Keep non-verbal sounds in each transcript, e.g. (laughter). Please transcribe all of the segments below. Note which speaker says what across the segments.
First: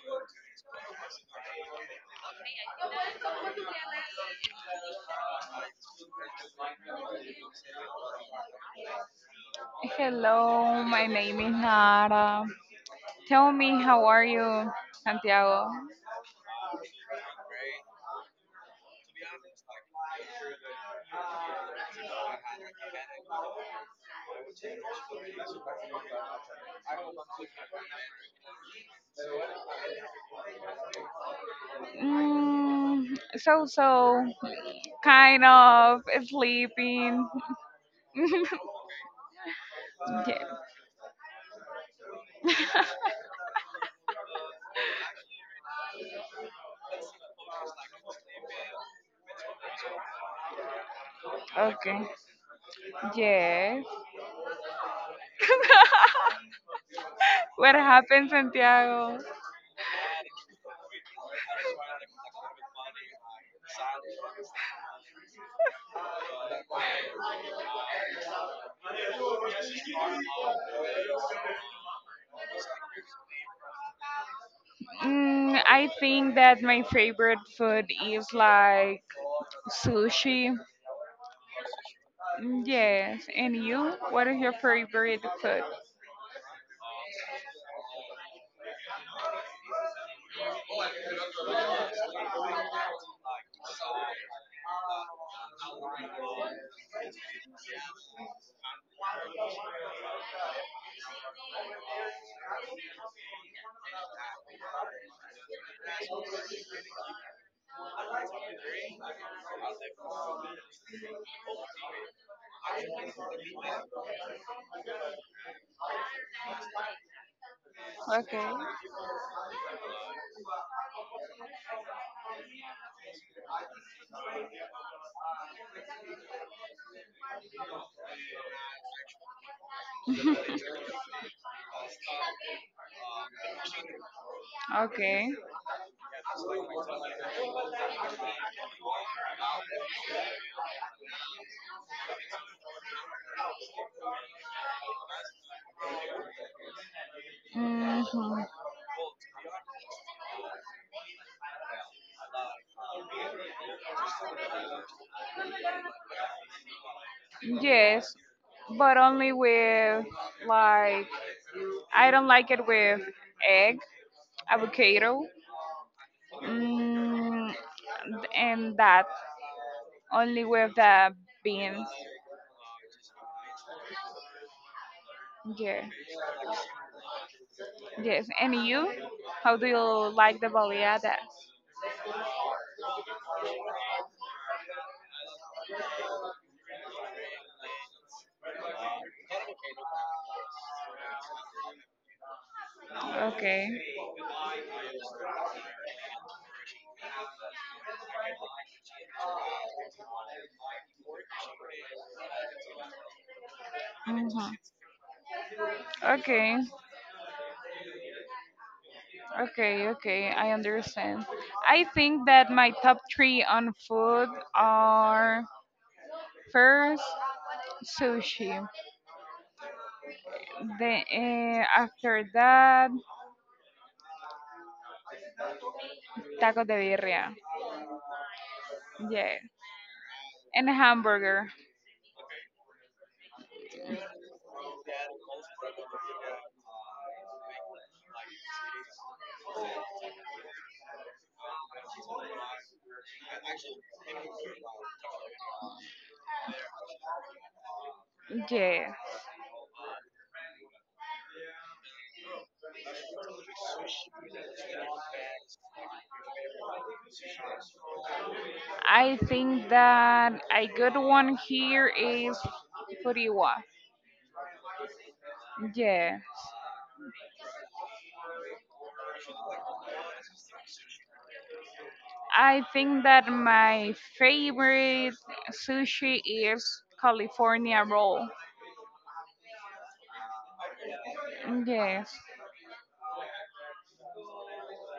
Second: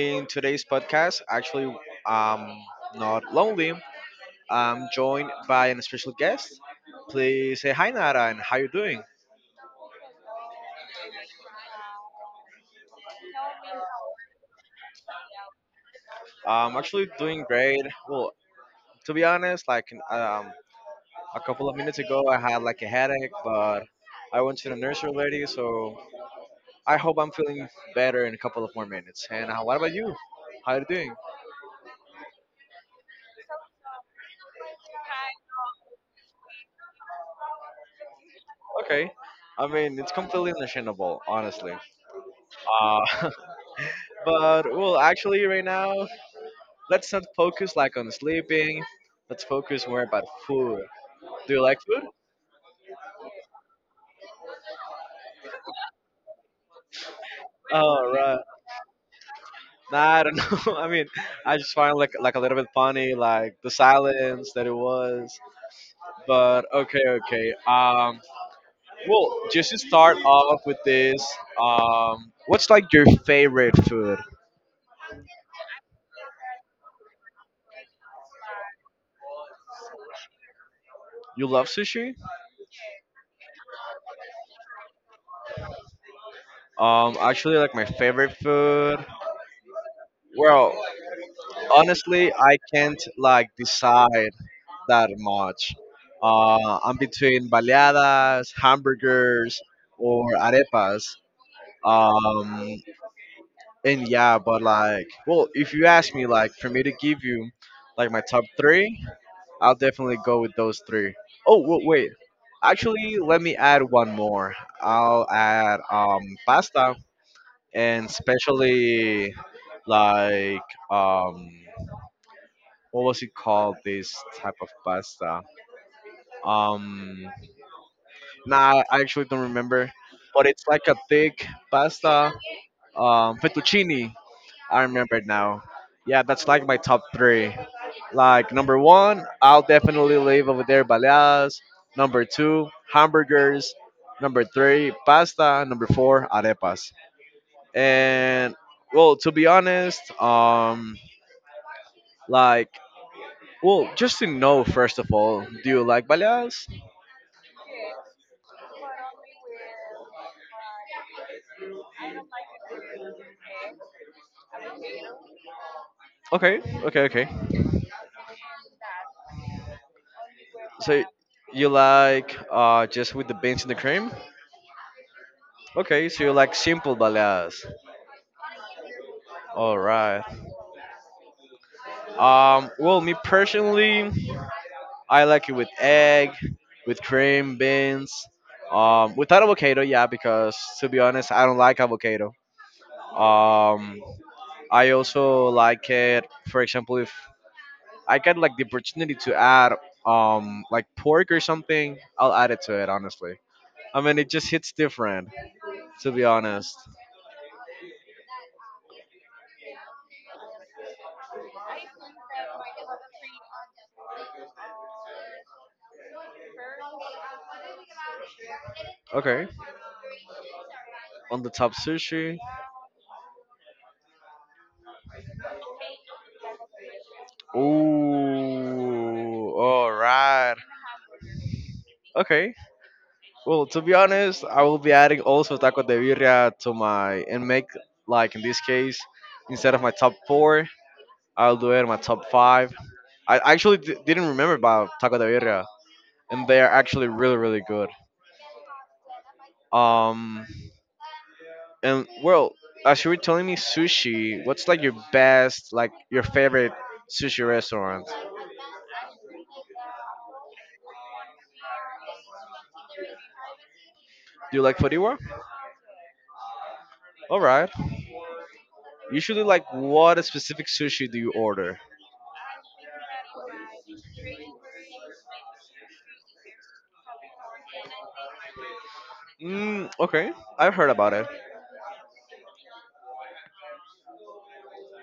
Speaker 1: In today's podcast, actually, I'm not lonely. I'm joined by an special guest. Please say hi, Nara, and how you doing?
Speaker 2: Hello, my name is Nara. Tell me, how are you, Santiago?
Speaker 1: I'm actually doing great. Well, to be honest, a couple of minutes ago, I had like a headache, but I went to the nurse already, so I hope I'm feeling better in a couple of more minutes. And what about you? How you doing?
Speaker 2: So so, kind of sleeping.
Speaker 1: Okay. I mean, it's
Speaker 2: Yeah.
Speaker 1: completely understandable, honestly. Uh, (laughs) But well, actually, right now, let's not focus like on sleeping. Let's focus more about food. Do you like
Speaker 2: Okay.
Speaker 1: food?
Speaker 2: Yes. (laughs) what
Speaker 1: Oh
Speaker 2: happened,
Speaker 1: right.
Speaker 2: Santiago?
Speaker 1: Nah, I don't know. (laughs) I mean, I just find like a little bit funny, like the silence that it was. But okay, okay. Well, just to start off with this, what's like your favorite food?
Speaker 2: I think that my favorite food is like sushi.
Speaker 1: You love sushi?
Speaker 2: Mm, yes. And you? What is your favorite food?
Speaker 1: Actually, like my favorite food. Well, honestly, I can't like decide that much. I'm between baleadas, hamburgers, or arepas. Um, and yeah, but like, well, if you ask me, like, for me to give you like my top three, I'll definitely go with those three. Oh, wait. Actually, let me add one more. I'll add pasta and
Speaker 2: Okay.
Speaker 1: especially like um, what was it called? This type of pasta. Um, Nah, I actually don't remember. But it's like a thick pasta, fettuccine. I remember it
Speaker 2: Okay.
Speaker 1: now. Yeah, that's like my top three. Like number one, I'll definitely leave over there baleadas. Number two, hamburgers. Number three, pasta. Number four, arepas.
Speaker 2: Hmm.
Speaker 1: And well, to be honest, like well, just to know first of all, do you like baleadas?
Speaker 2: Yes, but only with, like, I don't like it with egg, avocado,
Speaker 1: Okay, okay, okay.
Speaker 2: mm, and that, only with
Speaker 1: So
Speaker 2: the
Speaker 1: you
Speaker 2: beans.
Speaker 1: like just with the beans and the cream?
Speaker 2: Yeah.
Speaker 1: Okay, so you like simple baleadas.
Speaker 2: Yes. And you? How do
Speaker 1: All
Speaker 2: you
Speaker 1: right.
Speaker 2: like the baleada?
Speaker 1: Well, me personally, I like it with egg, with cream, beans, without avocado. Yeah, because to be honest, I don't like avocado.
Speaker 2: Okay.
Speaker 1: Um, I also like it. For example, if I get like the opportunity to add like pork or something, I'll add it to it. Honestly, I mean it just
Speaker 2: Hmm.
Speaker 1: hits different. To be
Speaker 2: Okay.
Speaker 1: honest.
Speaker 2: Okay. Okay, I understand. I think that my top three on food are, first, sushi.
Speaker 1: Okay.
Speaker 2: Then
Speaker 1: On the top
Speaker 2: after
Speaker 1: sushi.
Speaker 2: that, tacos de birria. Yeah.
Speaker 1: Ooh, all right.
Speaker 2: And a hamburger.
Speaker 1: Okay. Well, to be honest, I will be adding also taco de birria to my and make like in this case instead of my top four, I'll do it in my top five. I actually didn't remember about taco de birria, and they are actually really really good.
Speaker 2: Yeah.
Speaker 1: Um, and well, as you were telling me sushi, what's like your best, like your favorite sushi restaurant?
Speaker 2: I think that a good one here is Furiwa.
Speaker 1: Do you like Fodiwa?
Speaker 2: Yeah.
Speaker 1: All right. Usually, like, what specific sushi do you order?
Speaker 2: I think that my favorite sushi is California roll.
Speaker 1: Mm, okay, I've heard about it.
Speaker 2: Yes.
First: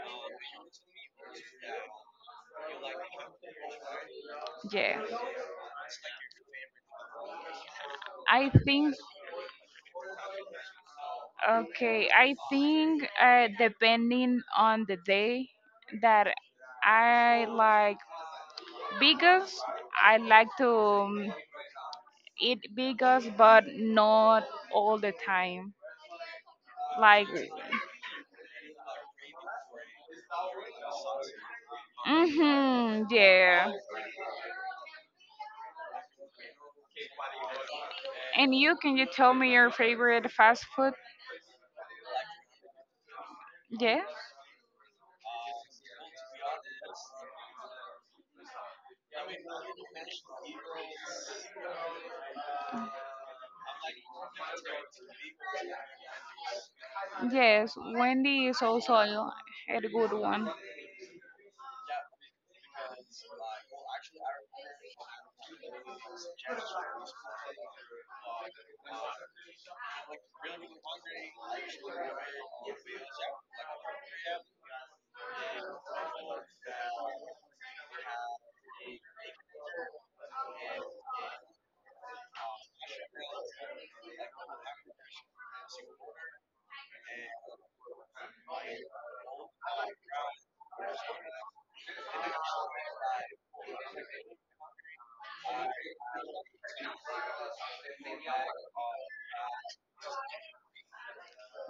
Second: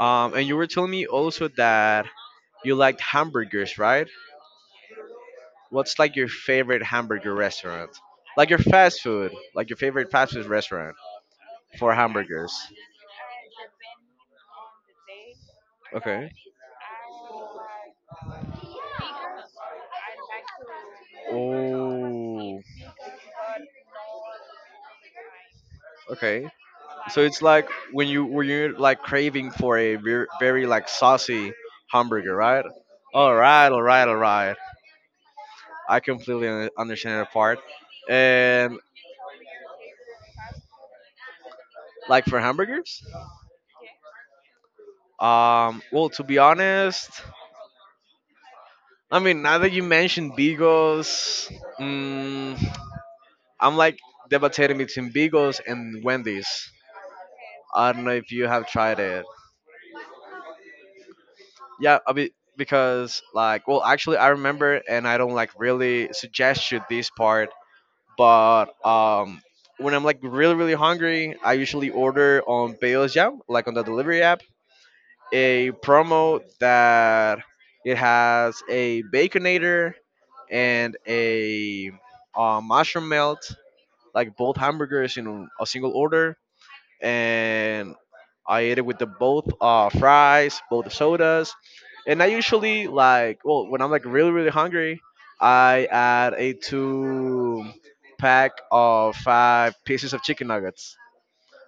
Speaker 1: And you were telling me also that you liked hamburgers, right?
Speaker 2: Yeah.
Speaker 1: What's like your favorite hamburger restaurant?
Speaker 2: I
Speaker 1: Like your
Speaker 2: think
Speaker 1: fast food, like your favorite fast food restaurant for
Speaker 2: okay, I
Speaker 1: hamburgers.
Speaker 2: think depending on the day that
Speaker 1: Okay.
Speaker 2: I like Beagles, I like to
Speaker 1: Oh.
Speaker 2: eat beagles, but not all the time.
Speaker 1: Okay. So
Speaker 2: Like,
Speaker 1: it's like when you're like craving for a very like saucy hamburger, right?
Speaker 2: mm-hmm,
Speaker 1: All right,
Speaker 2: yeah.
Speaker 1: all right, all right. I completely understand that part.
Speaker 2: And you,
Speaker 1: And
Speaker 2: can you tell me your favorite fast food?
Speaker 1: like for hamburgers?
Speaker 2: Yes,
Speaker 1: Well, to be honest, I mean, now that you mentioned Bigos, mm, I'm like debating between Bigos and Wendy's.
Speaker 2: yes.
Speaker 1: I don't know if
Speaker 2: Wendy
Speaker 1: you
Speaker 2: is
Speaker 1: have
Speaker 2: also
Speaker 1: tried it.
Speaker 2: a good one.
Speaker 1: Yeah, I mean, because like, well, actually, I remember, and I don't like really suggest you this part, but when I'm like really really hungry, I usually order on Payo's Jam, like on the delivery app, a promo that it has a baconator and a mushroom melt, like both hamburgers in a single order, and I ate it with the both fries, both sodas, and I usually like well when I'm like really really hungry, I add a two pack of five pieces of chicken nuggets.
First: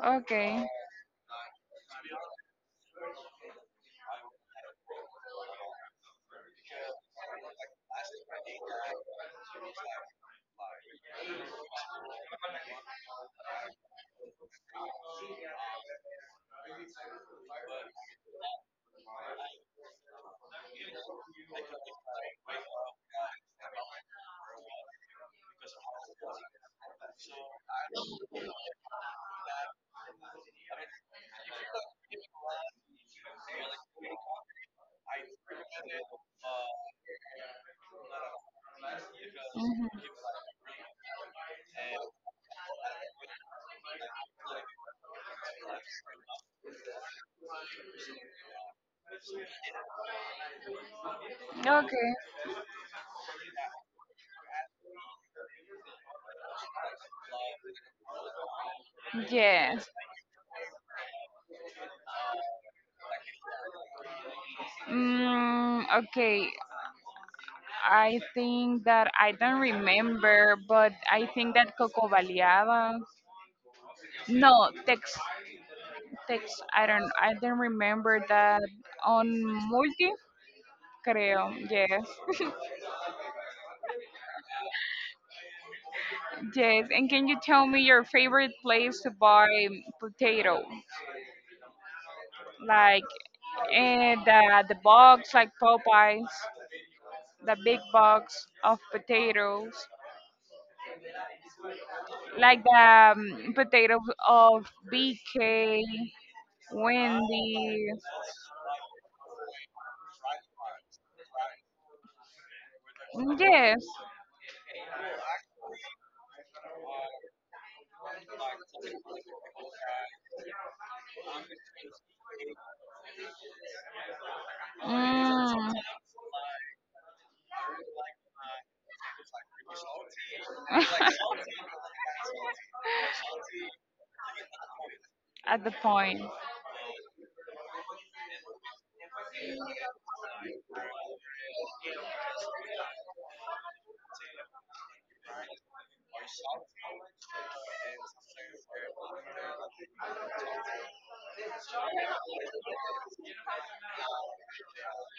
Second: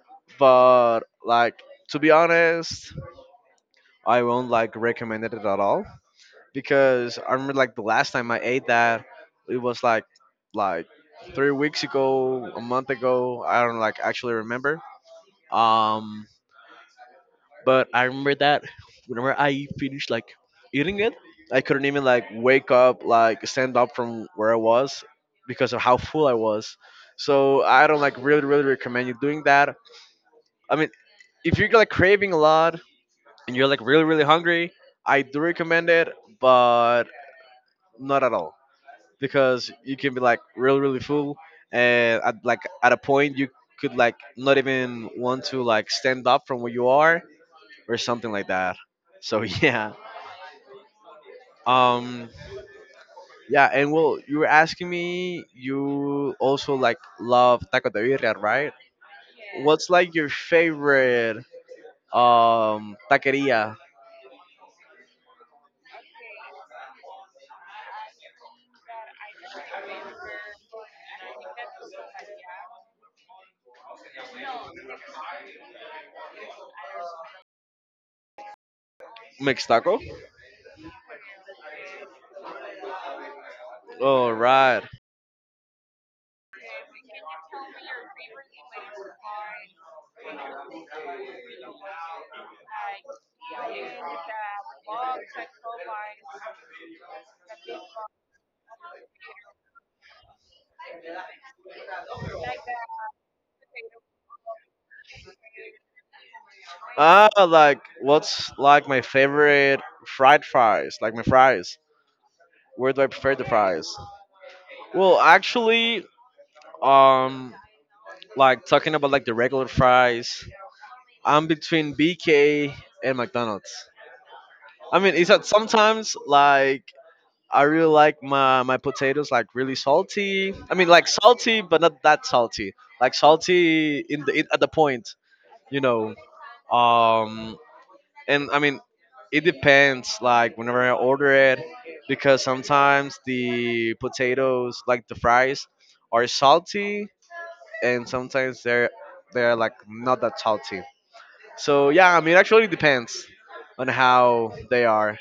Speaker 2: Okay.
Speaker 1: But like to be honest, I won't like recommend it at all because I remember like the last time I ate that it was like 3 weeks ago, a month ago. I don't like actually remember. Um, but I remember that whenever I finished like eating it, I couldn't even like wake up, like stand up from where I was because of how full I was. So I don't like really really recommend you doing that. I mean, if you're like craving a lot, and you're like really really hungry, I do recommend it, but not at all because
Speaker 2: Mhm.
Speaker 1: you can be like really really full, and at like at a point you could like not even want to like stand up from where you are or something like that. So (laughs) yeah.
Speaker 2: Okay.
Speaker 1: Um, yeah, and well you were asking me you also like love taco de birria, right? What's
Speaker 2: Yes.
Speaker 1: like your favorite taqueria?
Speaker 2: Mm, okay. I think that I don't remember, but I think that Coco Baleada. No, Tex, Tex. I don't. I don't remember that on
Speaker 1: Mixed taco?
Speaker 2: Multi. Creo. Yes. (laughs)
Speaker 1: All right.
Speaker 2: Yes. And can you tell me your favorite place to buy potato? Like and the box, like Popeyes, the big box of potatoes, like the potatoes of BK,
Speaker 1: Ah, like
Speaker 2: Wendy.
Speaker 1: what's like my favorite fried fries? Like my fries. Where do I prefer the
Speaker 2: Yes,
Speaker 1: fries? Well, actually, um, like talking about like the regular fries, I'm between BK and McDonald's. I mean, it's that
Speaker 2: mm,
Speaker 1: sometimes like I really like my potatoes like really salty. I mean, like salty, but not that salty. Like salty in the in, at the point,
Speaker 2: at the
Speaker 1: you know.
Speaker 2: point.
Speaker 1: Um, and I mean, it depends. Like whenever I order it, because sometimes the potatoes, like the fries, are salty, and sometimes they're like not that salty. So yeah, I mean, it actually depends on how they are.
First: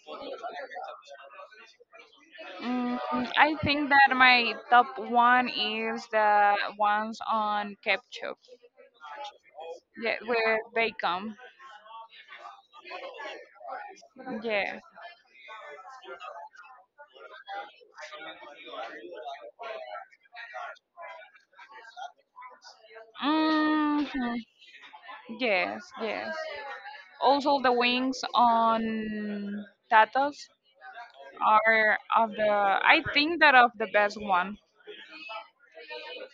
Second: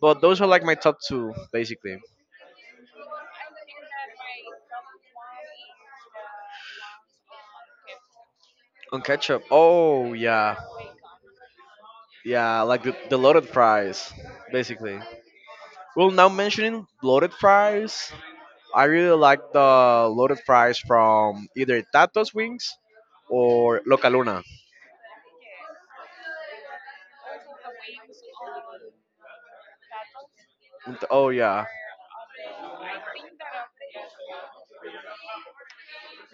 Speaker 1: But those are like my top two, basically.
Speaker 2: Mm, I think that my top one is the ones on ketchup.
Speaker 1: On ketchup, oh
Speaker 2: Yeah,
Speaker 1: yeah,
Speaker 2: with bacon.
Speaker 1: yeah, like the loaded fries,
Speaker 2: Yes.
Speaker 1: basically. Well, now mentioning loaded fries, I really like the loaded fries from either Tato's Wings or Localuna.
Speaker 2: Hmm. Yes, yes. Also, the wings on tatas
Speaker 1: And- Oh yeah.
Speaker 2: are of the. I think that of the best one.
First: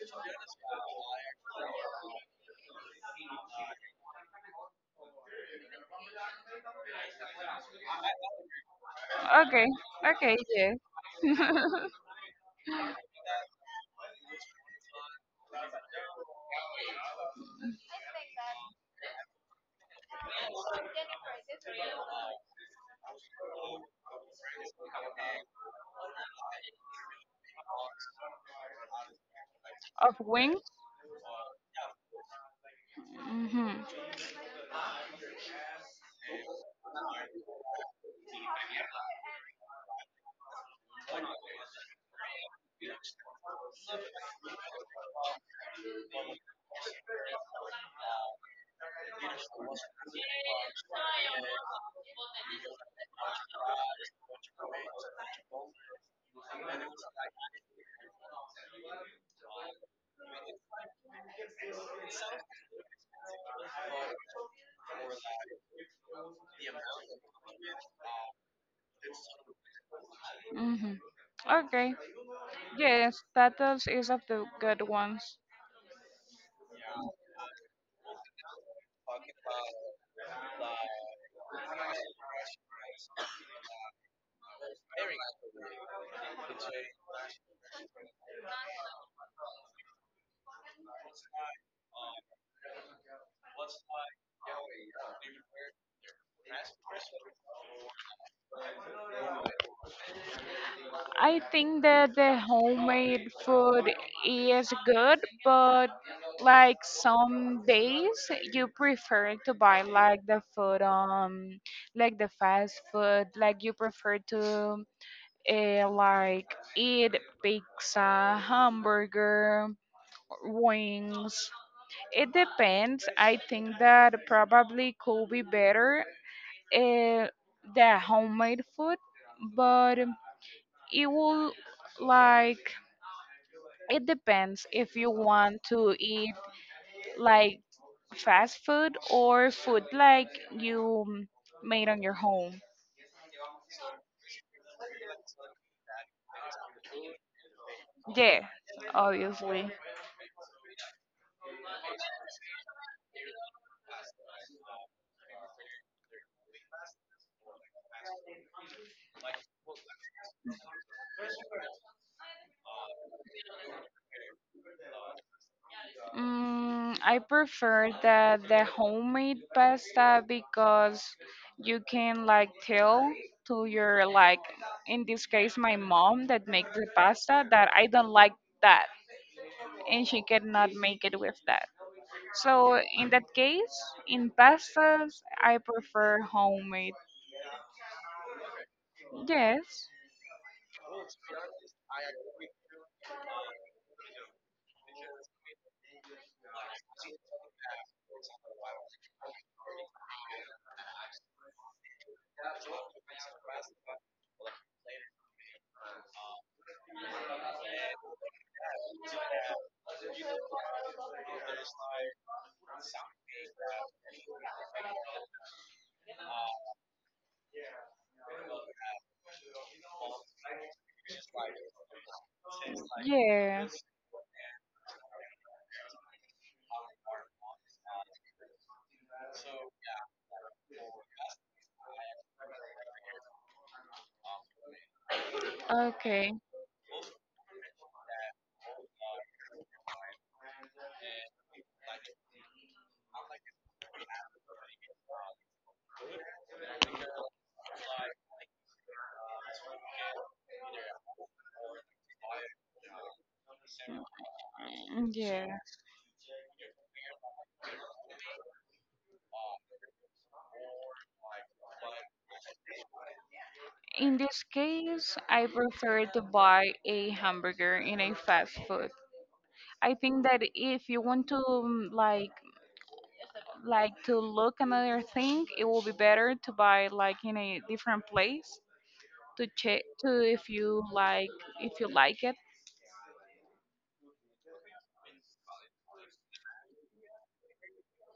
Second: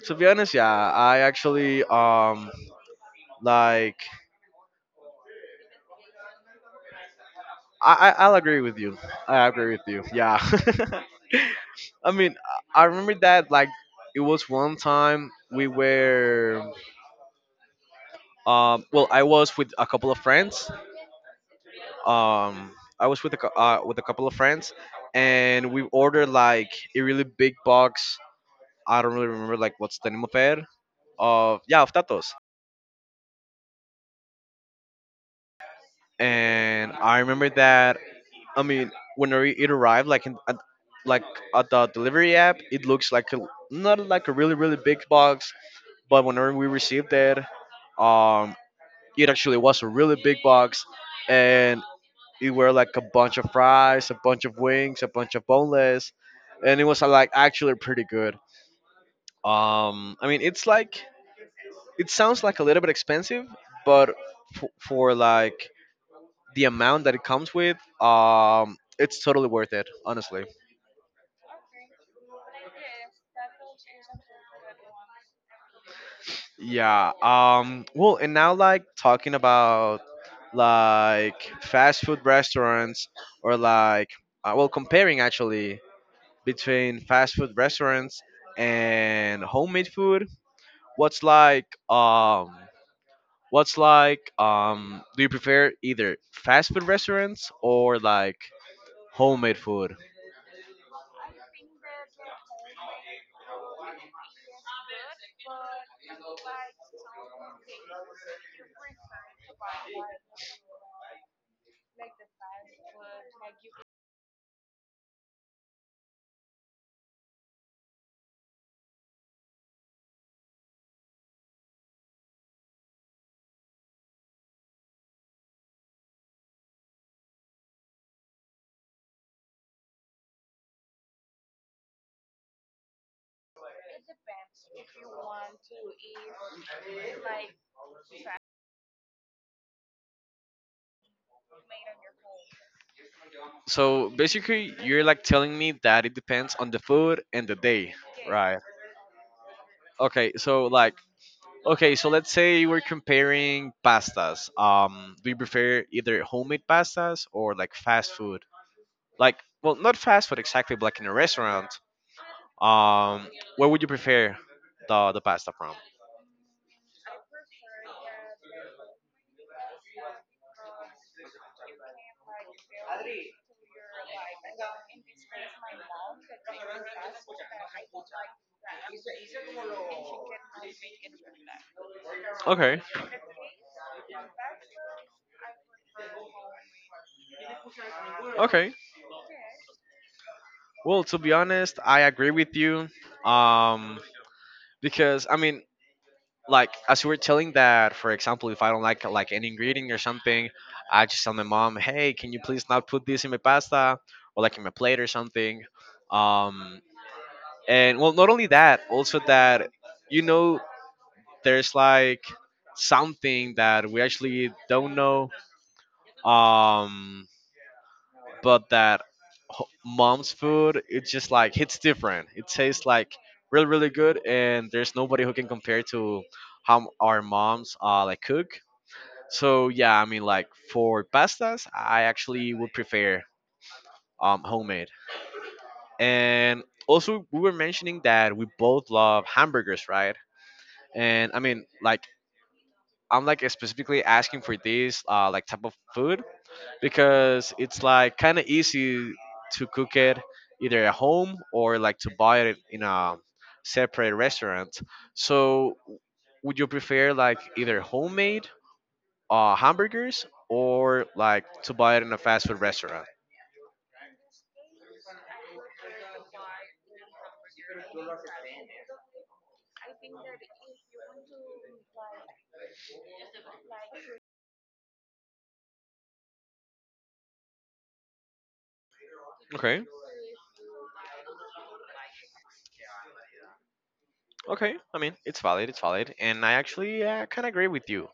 Speaker 1: To be honest, yeah, I actually like I'll agree with you. I
Speaker 2: Okay.
Speaker 1: agree with you.
Speaker 2: Okay.
Speaker 1: Yeah.
Speaker 2: Yes.
Speaker 1: (laughs)
Speaker 2: (laughs)
Speaker 1: I mean, I remember that like it was one time we were well I was with a couple of friends um I was with a cou- with a couple of friends and we ordered like a really big box. I don't really remember like what's the
Speaker 2: of
Speaker 1: name of it.
Speaker 2: wings.
Speaker 1: Of, yeah, of Tatos.
Speaker 2: Hmm.
Speaker 1: And I remember that I mean when it arrived like in, at, like at the delivery app it looks like a, not like a really really big box, but whenever we received it, um it actually was a really big box. And it were like a bunch of fries, a bunch of wings, a bunch of boneless, and it was like actually pretty good. I mean, it's like it sounds like a little bit expensive, but for like the amount that it comes with, it's totally worth it, honestly.
Speaker 2: Hmm. Okay. Yes, turtles is of the good ones.
Speaker 1: Yeah. Well, and now like talking about like fast food restaurants or like well comparing actually between fast food restaurants and homemade food. What's like um what's like do you prefer either fast food restaurants or like homemade food?
Speaker 2: I think that the homemade food is good, but like some days you prefer to buy like the food like the fast food, like you prefer to like eat pizza, hamburger, wings. It depends. I think that probably could be better uh, the homemade food, but it will, like, it depends if you want to eat like fast food or food like you made on your home.
Speaker 1: So basically you're like telling me that it depends on the food and the day,
Speaker 2: Yeah,
Speaker 1: right?
Speaker 2: obviously.
Speaker 1: Okay, so like okay, so let's say we're comparing pastas. Do you prefer either homemade pastas or like fast food? Like well, not fast food exactly, but like in a restaurant. Um where would you prefer the pasta from?
Speaker 2: Mm, I prefer the homemade pasta because you can like tell to your, like, in this case my mom that makes the pasta that I don't like that, and she cannot make it with that. So
Speaker 1: Okay.
Speaker 2: in that case, in pastas, I prefer homemade.
Speaker 1: Okay.
Speaker 2: Yes.
Speaker 1: Well, to be honest, I agree with you. Um, because I mean, like as you were telling that, for example, if I don't like an ingredient or something, I just tell my mom, "Hey, can you please not put this in my pasta or like in my plate or something." Um, and well, not only that, also that you know, there's like something that we actually don't know. Um, but that mom's food it's just like it's different it tastes like really
Speaker 2: Yes.
Speaker 1: really good, and there's nobody who can compare to how our moms like cook. So yeah, I mean, like for pastas I actually would prefer homemade.
Speaker 2: Okay.
Speaker 1: And also we were mentioning that we both love hamburgers, right? And I mean like I'm like specifically asking for this like type of food because it's like kind of easy to cook it either at home or like to buy it in a separate restaurant.
Speaker 2: Mm, yeah.
Speaker 1: So would you prefer like either homemade hamburgers or like to buy it in a fast food restaurant?
Speaker 2: In this case, I prefer to buy a hamburger in a fast food. I think that if you want to like to look another thing, it will be better to buy like in a different place to check
Speaker 1: Okay,
Speaker 2: to if you like, if you like it.
Speaker 1: okay. I mean, it's valid. It's valid, and I actually kind of agree with you.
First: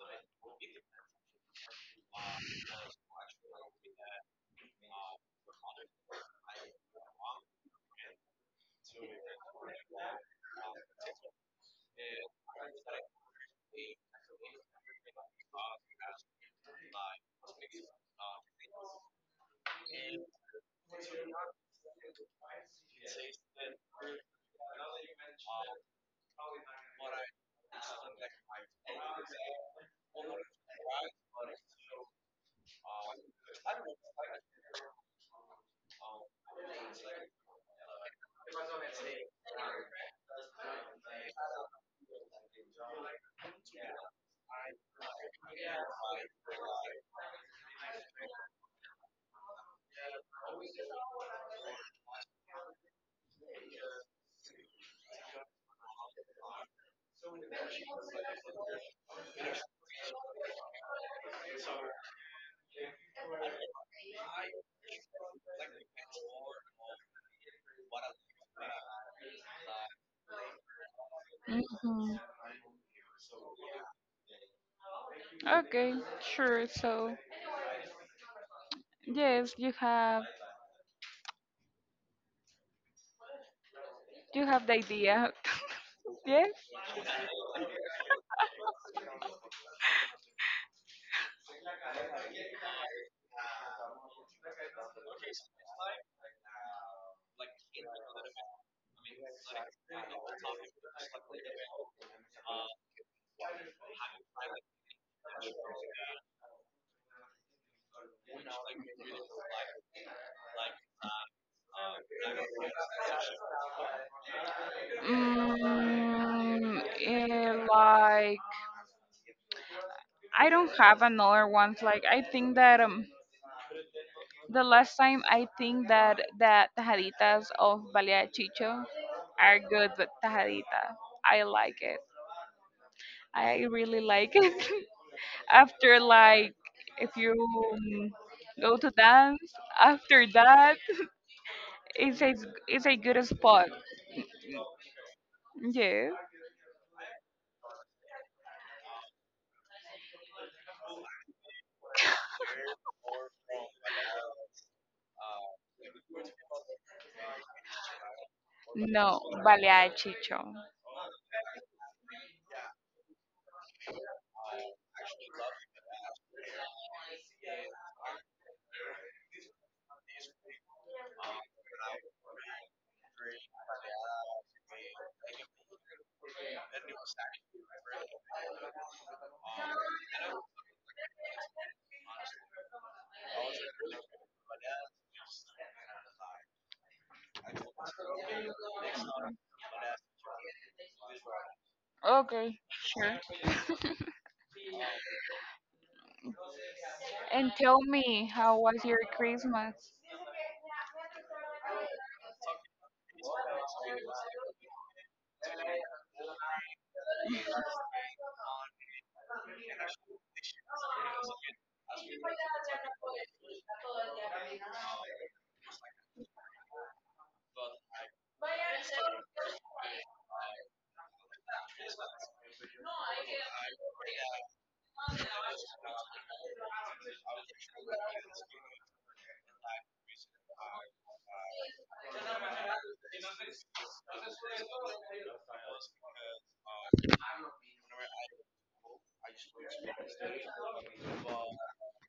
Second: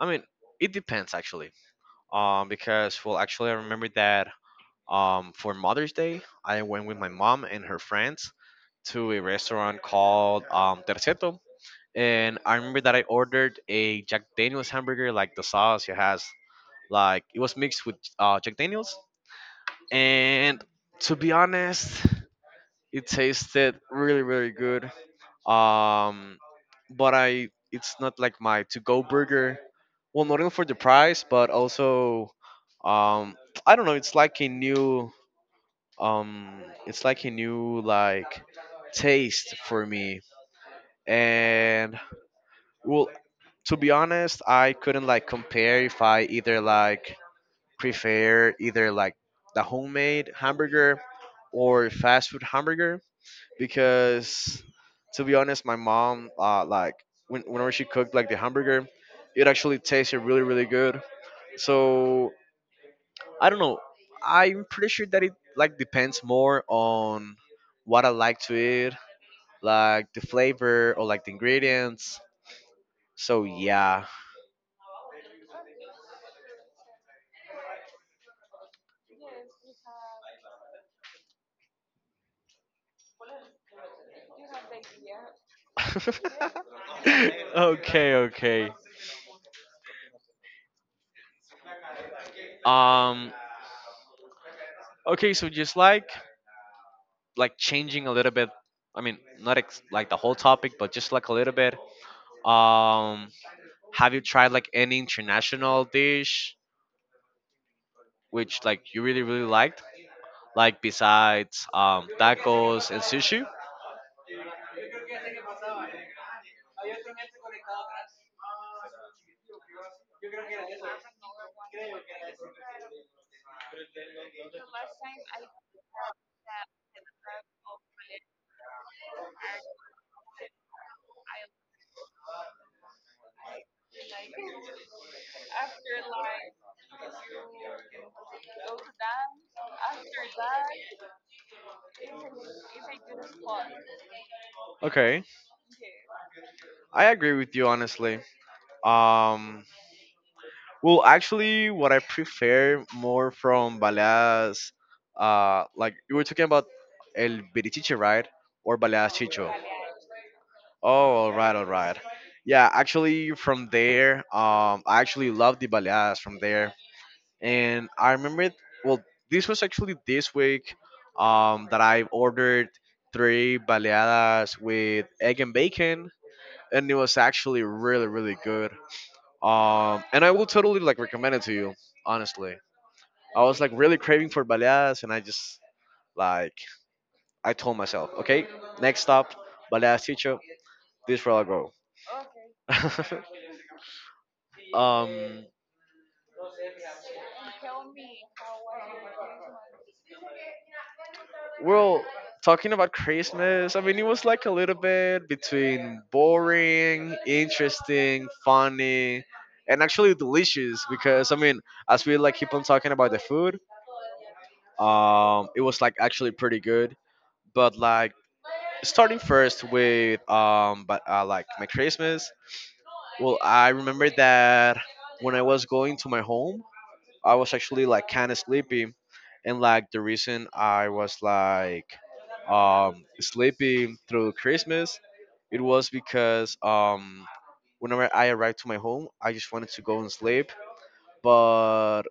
Speaker 1: I mean, it depends actually. Because well, actually, I remember that for Mother's Day, I went with my mom and her friends to a restaurant called Terceto. And I remember that I ordered a Jack Daniels hamburger, like the sauce it has, like it was mixed with Jack Daniels. And to be honest, it tasted really, really good. Um, but I, it's not like my to-go burger. Well, not only for the price, but also, um, I don't know. It's like a new um it's like a new, like, taste for me. And well, to be honest, I couldn't like compare if I either like prefer either like the homemade hamburger or fast food hamburger, because to be honest, my mom, like, when, whenever she cooked like the hamburger, it actually tasted really, really good. So I don't know, I'm pretty sure that it like depends more on what I like to eat, like the flavor or like the
Speaker 2: Hmm.
Speaker 1: ingredients. So yeah.
Speaker 2: Okay, sure. So yes, you have, you have the idea. (laughs) yes.
Speaker 1: (laughs) Okay, okay. Um okay, so just like changing a little bit, I mean, not like the whole topic, but just like a little bit. Um, have you tried like any international dish which like you really really liked, like besides tacos and sushi?
Speaker 2: Like I don't have another one. Like I think that the last time, I think that that tajaditas of Balea Chicho are good with tajadita. I like it. I really like it. (laughs) After, like, if you um, go to dance after that, it's a, it's a good spot.
Speaker 1: Okay,
Speaker 2: Yeah.
Speaker 1: I agree with you honestly. Um, Well, actually, what I prefer more from Baleas, like you were talking about El Birichiche, right? Or
Speaker 2: No,
Speaker 1: Baleas Chicho.
Speaker 2: vale a chicho.
Speaker 1: Oh, all right, all right. Yeah, actually, from there, I actually love the Baleas from there. And I remember, well, this was actually this week, that I ordered three Baleadas with egg and bacon, and it was actually really, really good. And I will totally like recommend it to you. Honestly, I was like really craving for baleadas, and I just like, I told myself, okay, next stop, baleadas teacher, this where I'll go.
Speaker 2: Okay, sure.
Speaker 1: (laughs) um,
Speaker 2: And tell me, how was your Christmas?
Speaker 1: well, talking about Christmas, I mean, it was like a little bit between boring, interesting, funny, and actually delicious, because I mean, as we like keep on talking about the food, it was like actually pretty good. But like, starting first with but like my Christmas. Well, I remember that when I was going to my home, I was actually like kind of sleepy, and like the reason I was like sleepy through Christmas, it was because whenever I arrived to my home, I just wanted to go and sleep, but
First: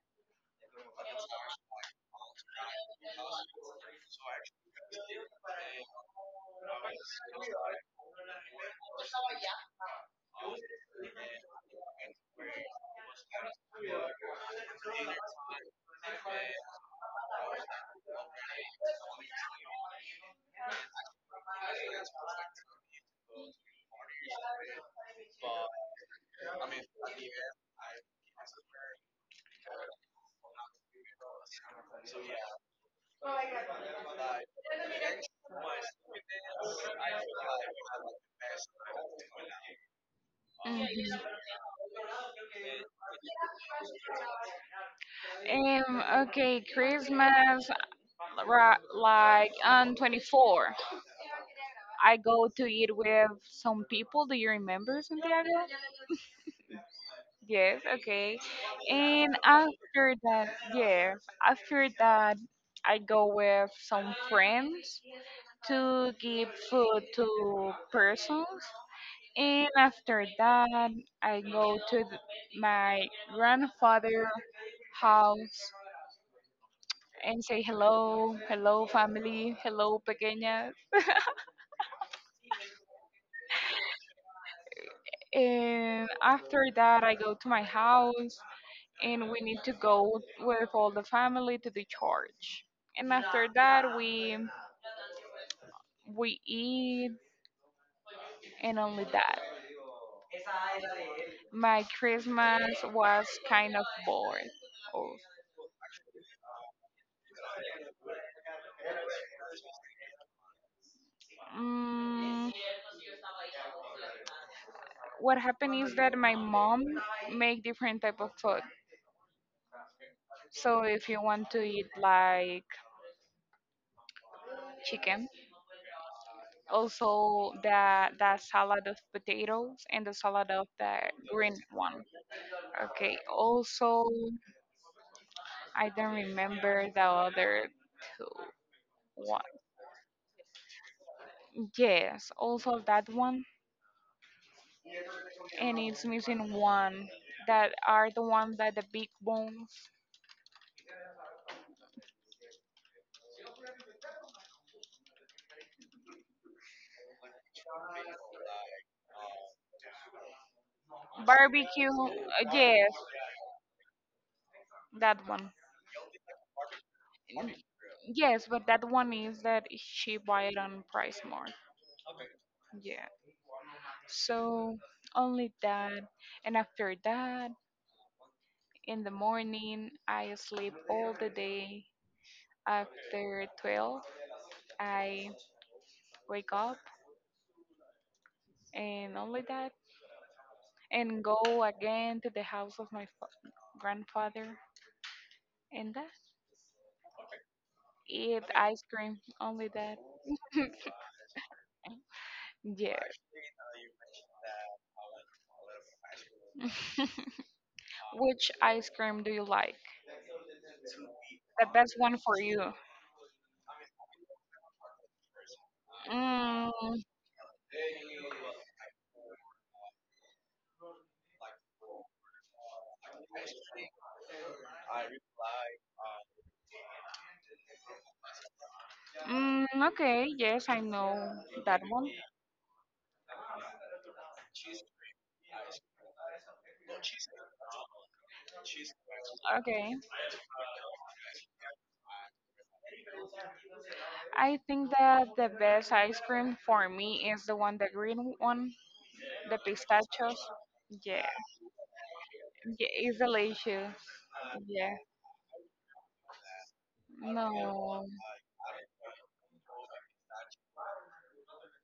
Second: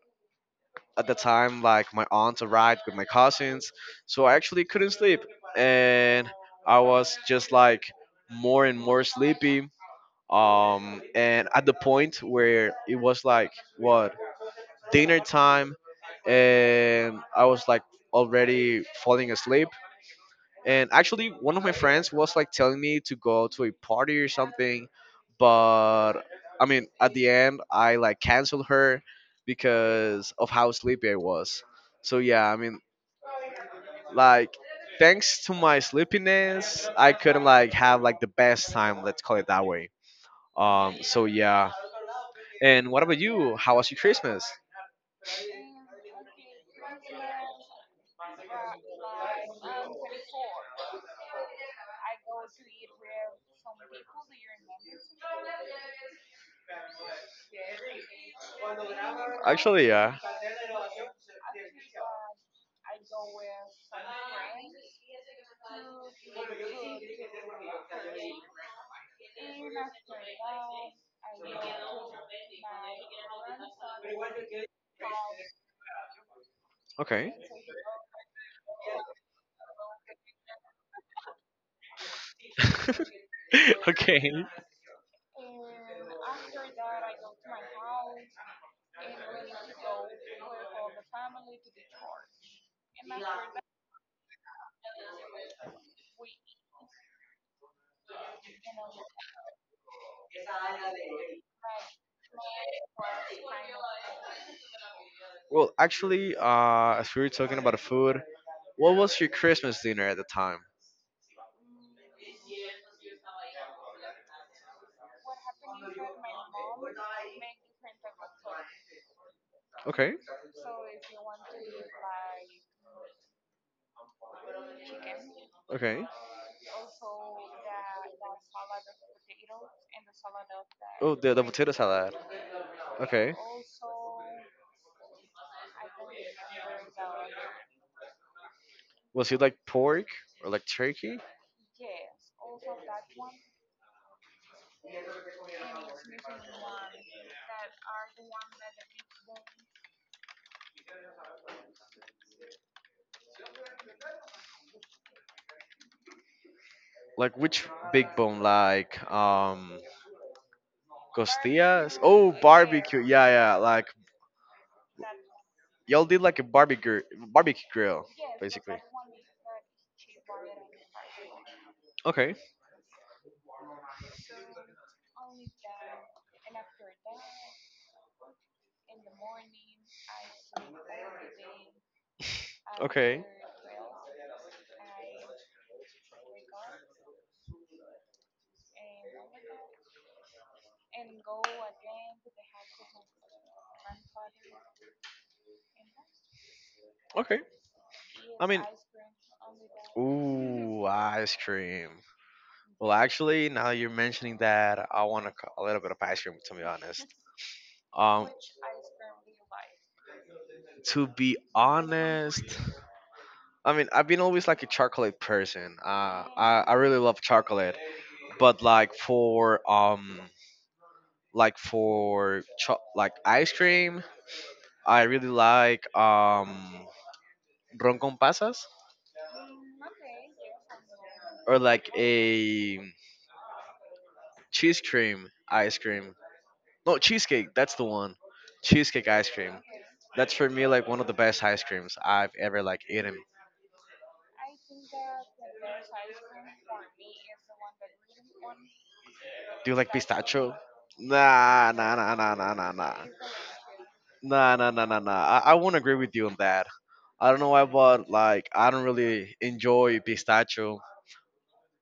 Speaker 1: at the time like my aunt arrived with my cousins, so I actually couldn't sleep, and I was just like more and more sleepy. And at the point where it was like, what, dinner time, and I was like already falling asleep, and actually, one of my friends was like telling me to go to a party or something, but I mean, at the end, I like canceled her because of how sleepy I was. So yeah, I mean, like, thanks to my sleepiness, I couldn't like have like the best time. Let's call it that way. So
Speaker 2: Mhm.
Speaker 1: yeah. And what about you? How was your Christmas?
Speaker 2: Okay, Christmas, like on the 24th I go to eat with some people. Do you remember, Santiago? Yes, okay. And
Speaker 1: Actually,
Speaker 2: after
Speaker 1: yeah.
Speaker 2: that, yeah, after that, I go with some friends to give food to persons. And after that, I go to my grandfather house
Speaker 1: Okay.
Speaker 2: and say hello, hello family, hello pequeña.
Speaker 1: (laughs) (laughs) Okay.
Speaker 2: And after that, I go to my house, and we need to go with all the family to the church. And after that, we eat, and only that. My Christmas was kind of bored. Oh,
Speaker 1: Well, actually, as we were talking about the food, what was your Christmas dinner at the time?
Speaker 2: mm, what happened is that my mom make different type of food.
Speaker 1: Okay.
Speaker 2: So if you want to eat like chicken,
Speaker 1: Okay.
Speaker 2: also the salad of potatoes and the salad of the
Speaker 1: Oh, the
Speaker 2: green
Speaker 1: potato
Speaker 2: one.
Speaker 1: salad.
Speaker 2: Okay.
Speaker 1: Okay.
Speaker 2: Also, I don't remember the other two.
Speaker 1: Was
Speaker 2: One.
Speaker 1: it like pork or like turkey?
Speaker 2: Yes. Also that one, and it's missing one. That are the ones that the big bones.
Speaker 1: Like which big bone? Like
Speaker 2: Barbecue.
Speaker 1: costillas? Oh,
Speaker 2: Yes,
Speaker 1: barbecue. Yeah, yeah. Like
Speaker 2: that one.
Speaker 1: y'all did like a barbecue
Speaker 2: Y-
Speaker 1: barbecue grill,
Speaker 2: Yes, but
Speaker 1: basically.
Speaker 2: that one is that she buy it on price more.
Speaker 1: Okay.
Speaker 2: Yeah. So only that, and after that, in the morning, I sleep all the day.
Speaker 1: Okay.
Speaker 2: After 12, I wake up, and only that, and go again to the house of my grandfather, and that.
Speaker 1: Okay.
Speaker 2: Eat
Speaker 1: I mean,
Speaker 2: ice cream, only that. (laughs)
Speaker 1: ooh, ice cream. Well,
Speaker 2: Yeah.
Speaker 1: actually, now you're mentioning that, I want a little bit of ice cream, to be honest. Um,
Speaker 2: Which ice cream do you like?
Speaker 1: to be
Speaker 2: The best one for
Speaker 1: honest,
Speaker 2: you.
Speaker 1: I mean, I've been always like a chocolate person.
Speaker 2: Mm,
Speaker 1: I really love chocolate, but like for like for like ice cream, I really like ron con pasas,
Speaker 2: mm, okay, yes, I know
Speaker 1: or
Speaker 2: that
Speaker 1: like
Speaker 2: one.
Speaker 1: a cheese cream ice cream. No, cheesecake. That's the one. Cheesecake ice cream.
Speaker 2: Okay.
Speaker 1: That's for me like one of the best ice creams I've ever like eaten.
Speaker 2: I think that the best ice cream for me is the one, the green one, the
Speaker 1: Do you like
Speaker 2: pistachios.
Speaker 1: pistachio?
Speaker 2: Yeah,
Speaker 1: Nah, nah, nah, nah, nah, nah,
Speaker 2: yeah,
Speaker 1: nah,
Speaker 2: it's delicious.
Speaker 1: nah, nah, nah,
Speaker 2: Yeah,
Speaker 1: nah, nah. I won't agree with you on that. I don't know why,
Speaker 2: no.
Speaker 1: but like I don't really enjoy pistachio.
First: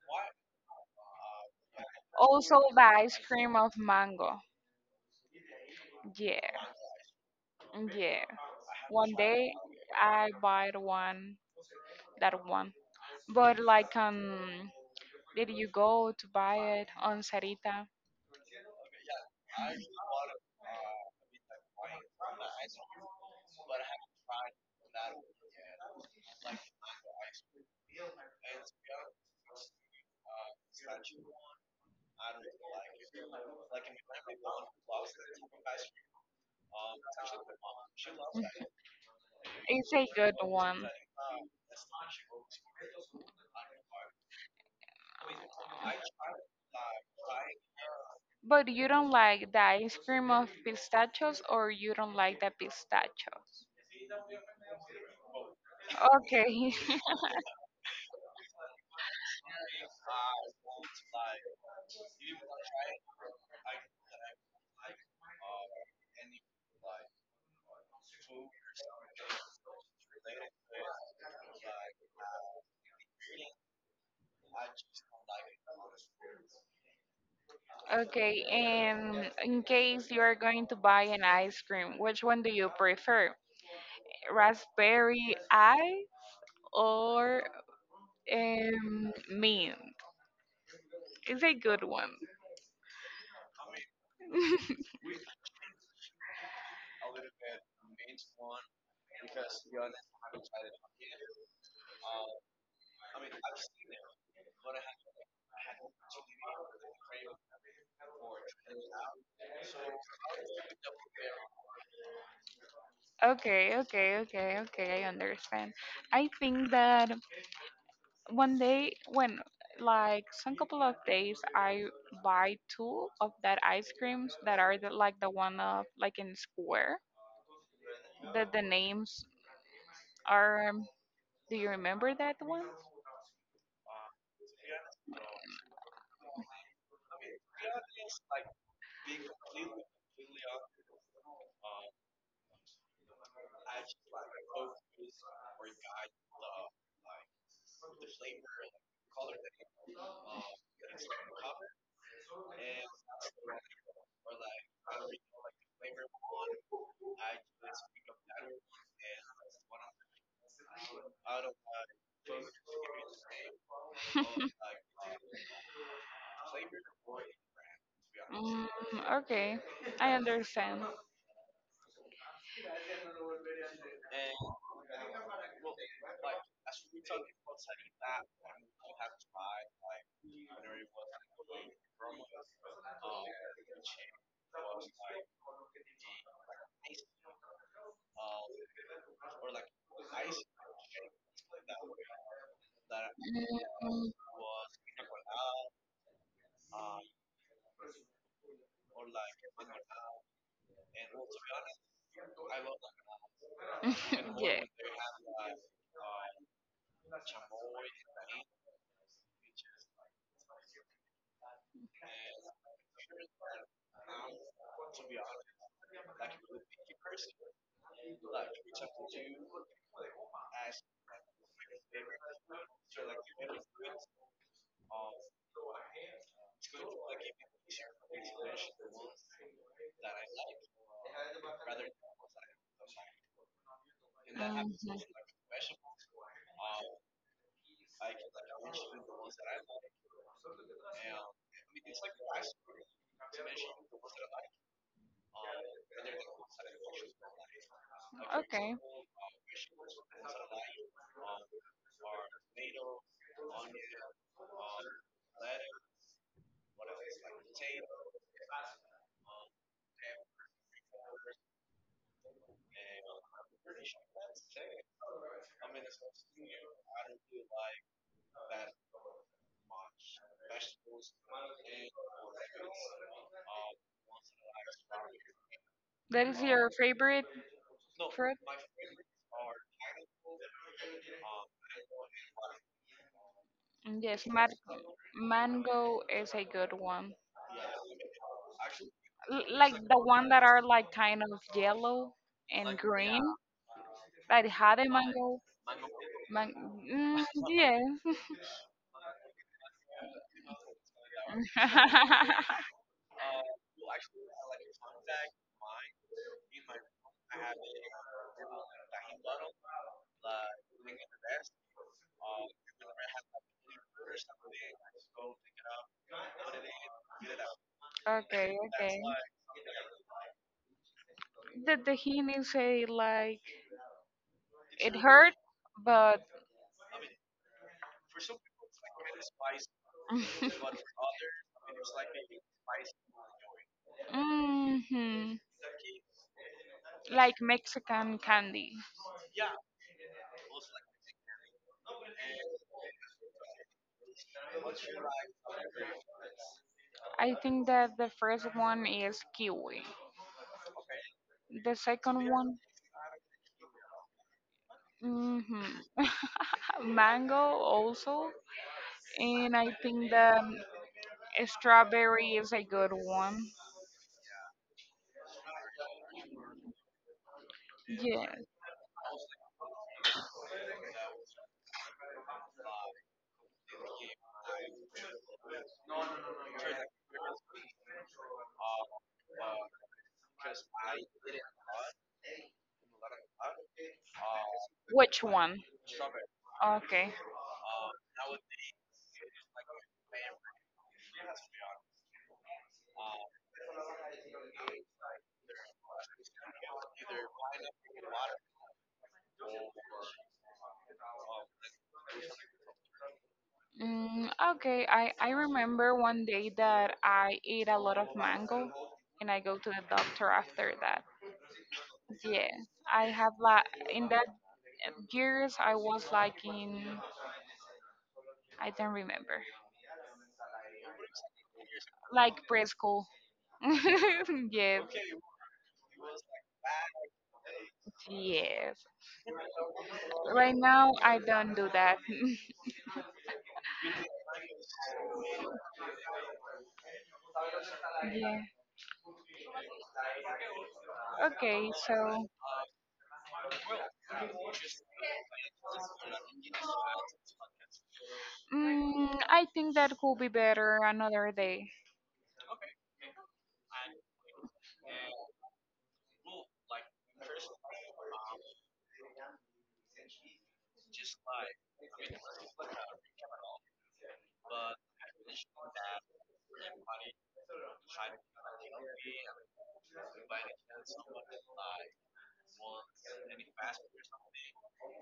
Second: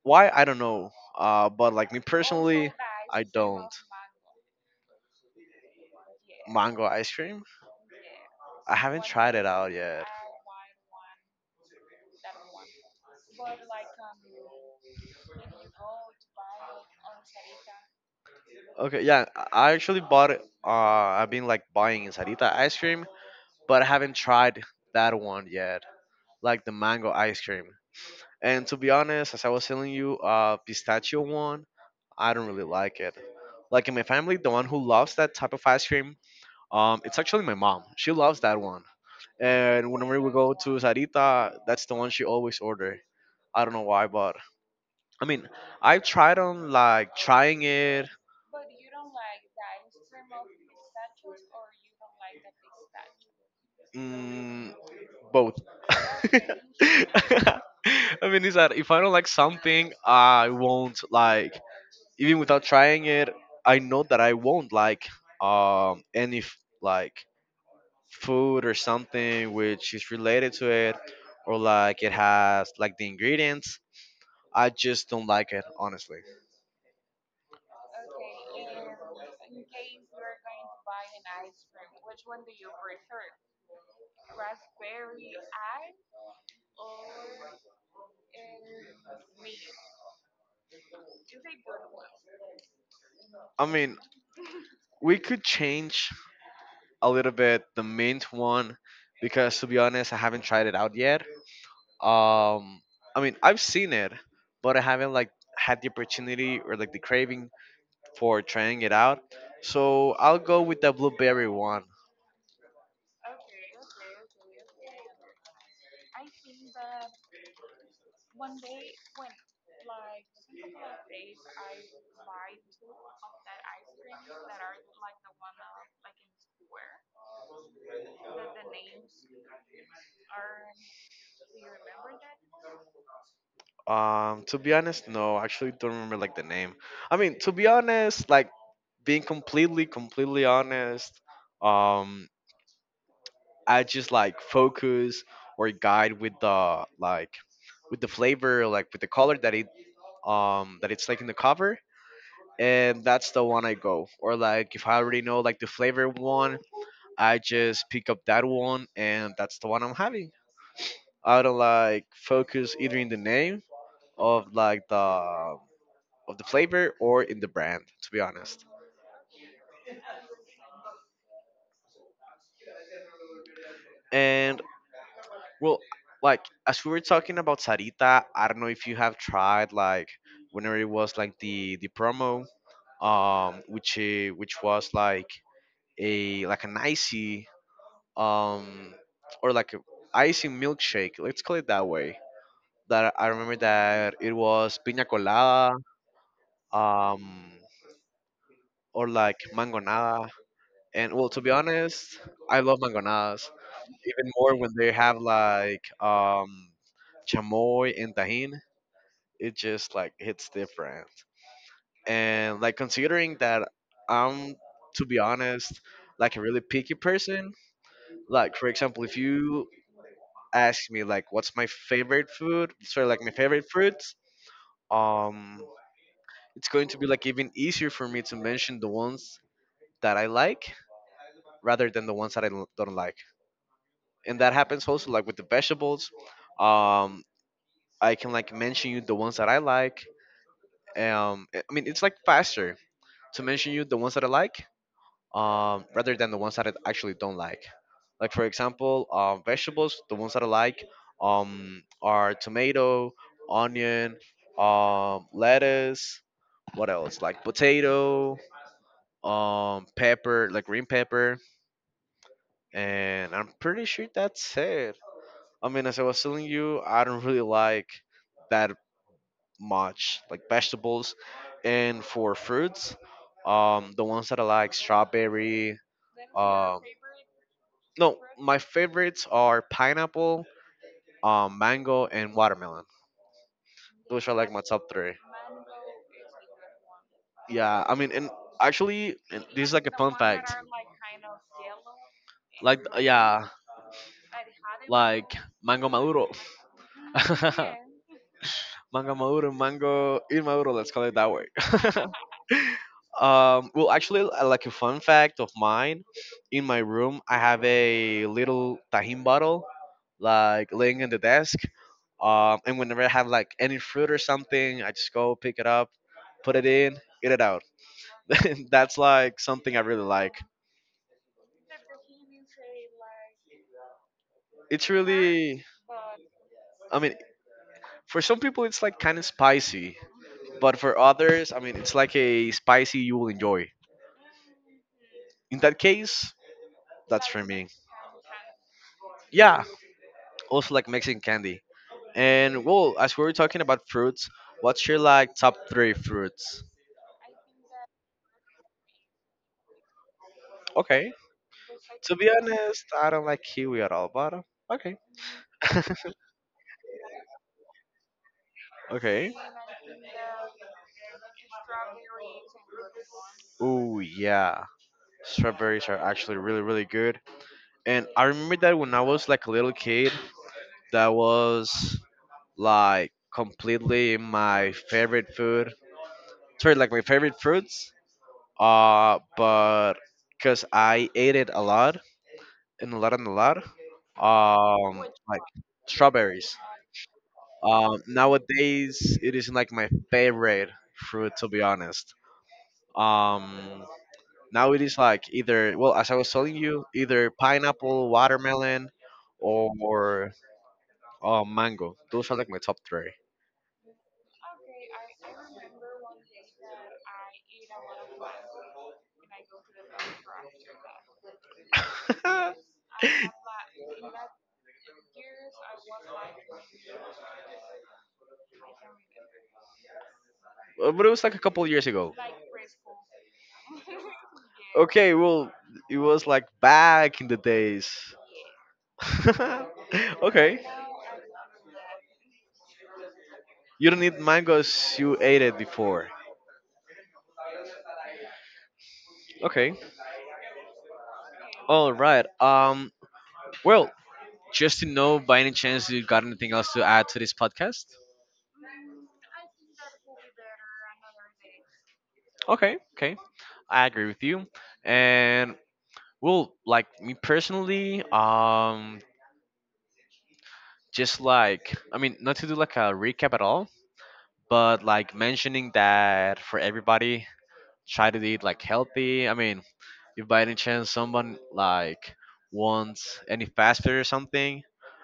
Speaker 1: Why? I don't know. But like me
Speaker 2: Also
Speaker 1: personally,
Speaker 2: the ice
Speaker 1: I
Speaker 2: cream
Speaker 1: don't.
Speaker 2: of mango. Yeah,
Speaker 1: Mango ice cream?
Speaker 2: yeah.
Speaker 1: I haven't
Speaker 2: One
Speaker 1: tried it
Speaker 2: day
Speaker 1: out yet.
Speaker 2: I buy the one, that one. But like, did you go to buy it on Sarita?
Speaker 1: Okay, yeah, I actually bought. It, I've been like buying Sarita ice cream, but I haven't tried that one yet, like the mango ice cream. And to be honest, as I was telling you, pistachio one, I don't really like it. Like in my family, the one who loves that type of ice cream, it's actually my mom. She loves that one.
Speaker 2: (laughs)
Speaker 1: And
Speaker 2: It's a
Speaker 1: whenever we
Speaker 2: good
Speaker 1: go to
Speaker 2: one.
Speaker 1: Sarita, that's the one she always order. I don't know why, but I mean, I've tried on like trying it,
Speaker 2: But you don't like the ice cream of pistachios, or you don't like the pistachios?
Speaker 1: mm, both. (laughs) (laughs)
Speaker 2: Okay. (laughs)
Speaker 1: I mean, it's that if I don't like something, I won't like even without trying it. I know that I won't like any like food or something which is related to it, or like it has like the ingredients. I just don't like it, honestly.
Speaker 2: Okay, and in case you are going to buy an ice cream, which one do you prefer? Raspberry I or mint? It's a good one.
Speaker 1: I mean,
Speaker 2: (laughs)
Speaker 1: we could change a little bit the mint one, because to be honest, I haven't tried it out yet. Um, I mean, I've seen it, but I haven't like had the opportunity or like the craving for trying it out. So I'll go with the blueberry one.
Speaker 2: Okay, okay, okay, okay, I understand. I think that one day when, like, some couple of days, I buy two of that ice creams that are the, like the one of like in square that the names are do you remember that one?
Speaker 1: To be honest, no, I actually don't remember like the name. I mean, to be honest, like being completely, completely honest, um, I just like focus or guide with the like, with the flavor, like with the color that it, that it's like in the cover, and that's the one I go. Or like if I already know like the flavor one, I just pick up that one and that's the one I'm having. I don't like focus either in the name of like the, of the flavor, or in the brand, to be honest.
Speaker 2: Mm, okay, I understand. Mm,
Speaker 1: And well, like as we were talking about Sarita, I don't know if you have tried like whenever it was like the promo, which which was like a, like an icy, um, or like a icy milkshake. Let's call it that way. That I remember that it was piña colada, um, or like mangonada. And well, to be honest, I love mangonadas even
Speaker 2: (laughs)
Speaker 1: more
Speaker 2: yeah.
Speaker 1: when they have like chamoy and tahin. It just like hits different. And like considering that I'm, to be honest, like a really picky person. Like for example, if you ask me like what's my favorite food, sorry, like my favorite fruits, um, it's going to be like even easier for me to mention the ones that I like rather than the ones that I don't like. And that
Speaker 2: Mhm.
Speaker 1: happens also like with the vegetables. Um, I can like mention you the ones that I like. Um, I mean, it's like faster to mention you the ones that I like, rather than the ones that I actually don't like. Like for
Speaker 2: Okay.
Speaker 1: example, vegetables, the ones that I like, are tomato, onion, lettuce. What else? Like potato, pepper, like green pepper, and I'm pretty sure that's it. I mean, as I was telling you, I don't really like that much, like vegetables, and for fruits, the ones that I like, strawberry,
Speaker 2: That is your
Speaker 1: um,
Speaker 2: favorite
Speaker 1: no,
Speaker 2: fruit?
Speaker 1: my favorites are pineapple, mango, and watermelon. Those
Speaker 2: Yes,
Speaker 1: are like my top three.
Speaker 2: mango is a good one.
Speaker 1: Yeah, I mean, and actually, and this is
Speaker 2: Like
Speaker 1: like a
Speaker 2: the
Speaker 1: fun
Speaker 2: one that
Speaker 1: fact.
Speaker 2: are like kind of yellow and
Speaker 1: Like,
Speaker 2: green,
Speaker 1: yeah,
Speaker 2: that had a
Speaker 1: like
Speaker 2: mango.
Speaker 1: mango maduro.
Speaker 2: Man- mm,
Speaker 1: (laughs)
Speaker 2: yes.
Speaker 1: Mango maduro, mango maduro. Let's call it that way.
Speaker 2: (laughs)
Speaker 1: (laughs) Well, actually, like a fun fact of mine, in my room, I have a little tajin bottle like laying in the desk. And whenever I have like any fruit or something, I just go pick it up, put it in, eat it out.
Speaker 2: Okay,
Speaker 1: (laughs)
Speaker 2: okay.
Speaker 1: That's like something I really like.
Speaker 2: The tahini say like
Speaker 1: It's
Speaker 2: it hurt,
Speaker 1: really,
Speaker 2: but
Speaker 1: I mean, for some people it's like kind of spicy, but for
Speaker 2: (laughs)
Speaker 1: others, I mean, it's like a spicy you will enjoy.
Speaker 2: hmm.
Speaker 1: In that case, that's
Speaker 2: Like
Speaker 1: for me.
Speaker 2: Mexican candy.
Speaker 1: Yeah, also like Mexican candy. And well, as we were talking about fruits, what's your like top three fruits?
Speaker 2: I think that the first one is kiwi.
Speaker 1: Okay.
Speaker 2: The
Speaker 1: To
Speaker 2: second
Speaker 1: be
Speaker 2: one,
Speaker 1: honest, I don't like kiwi at all, but okay.
Speaker 2: mhm,
Speaker 1: (laughs)
Speaker 2: mango also.
Speaker 1: Okay.
Speaker 2: And I think the strawberry is a good one.
Speaker 1: Oh yeah, strawberries are actually really really good. And I
Speaker 2: Yeah.
Speaker 1: remember that when I was like a little kid, that was like completely my favorite food. Sorry, like my favorite fruits. But because I ate it a lot and a lot and a lot. Um,
Speaker 2: Which
Speaker 1: like
Speaker 2: one?
Speaker 1: strawberries.
Speaker 2: Okay.
Speaker 1: Nowadays it isn't like my favorite fruit, to be honest. Um, Now it is like, either, well, as I was telling you, either pineapple, watermelon, or, mango. Those are like my top three.
Speaker 2: Mm, okay, I remember one day that I ate a lot of mango and I go to the doctor after that. Yeah,
Speaker 1: (laughs)
Speaker 2: I have like in that years I was like in, I don't remember.
Speaker 1: But it was like a couple years ago.
Speaker 2: Like preschool. (laughs) Yes,
Speaker 1: Okay, well, it was like back in the days.
Speaker 2: yes.
Speaker 1: (laughs)
Speaker 2: Right
Speaker 1: Okay,
Speaker 2: now I don't do that.
Speaker 1: you don't eat
Speaker 2: (laughs)
Speaker 1: mangoes. You ate it before.
Speaker 2: Yeah.
Speaker 1: Okay,
Speaker 2: Okay,
Speaker 1: all right.
Speaker 2: so
Speaker 1: Well, just to know, by any chance, you got anything else to add to this podcast?
Speaker 2: mm, I think that could be better another day.
Speaker 1: Okay, okay. I agree with you. And well, like me personally, just like, I mean, not to do like a recap at all, but like mentioning that for everybody, try to eat like healthy. I mean, if by any chance someone like wants any fast food or something,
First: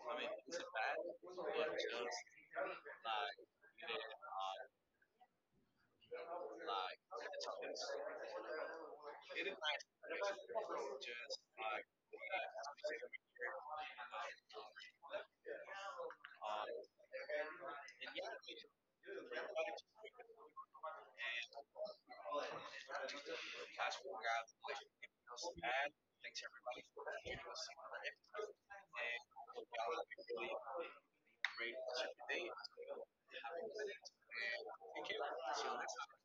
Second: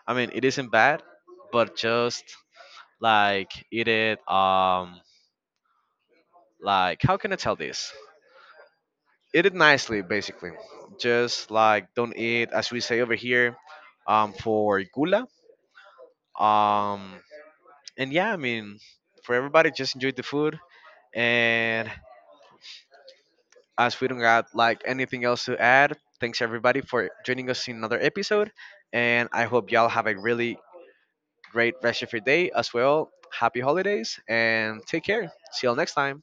Speaker 1: I mean, it isn't bad, but just like eat it. Like how can I tell this? Eat it nicely, basically, just like don't eat, as we say over here, for gula. um and yeah, I mean, for everybody, just enjoy the food, and as we don't got like anything else to add, thanks everybody for joining us in another episode, and I hope y'all have a really great rest of your day as well. Happy holidays and take care. See y'all next time.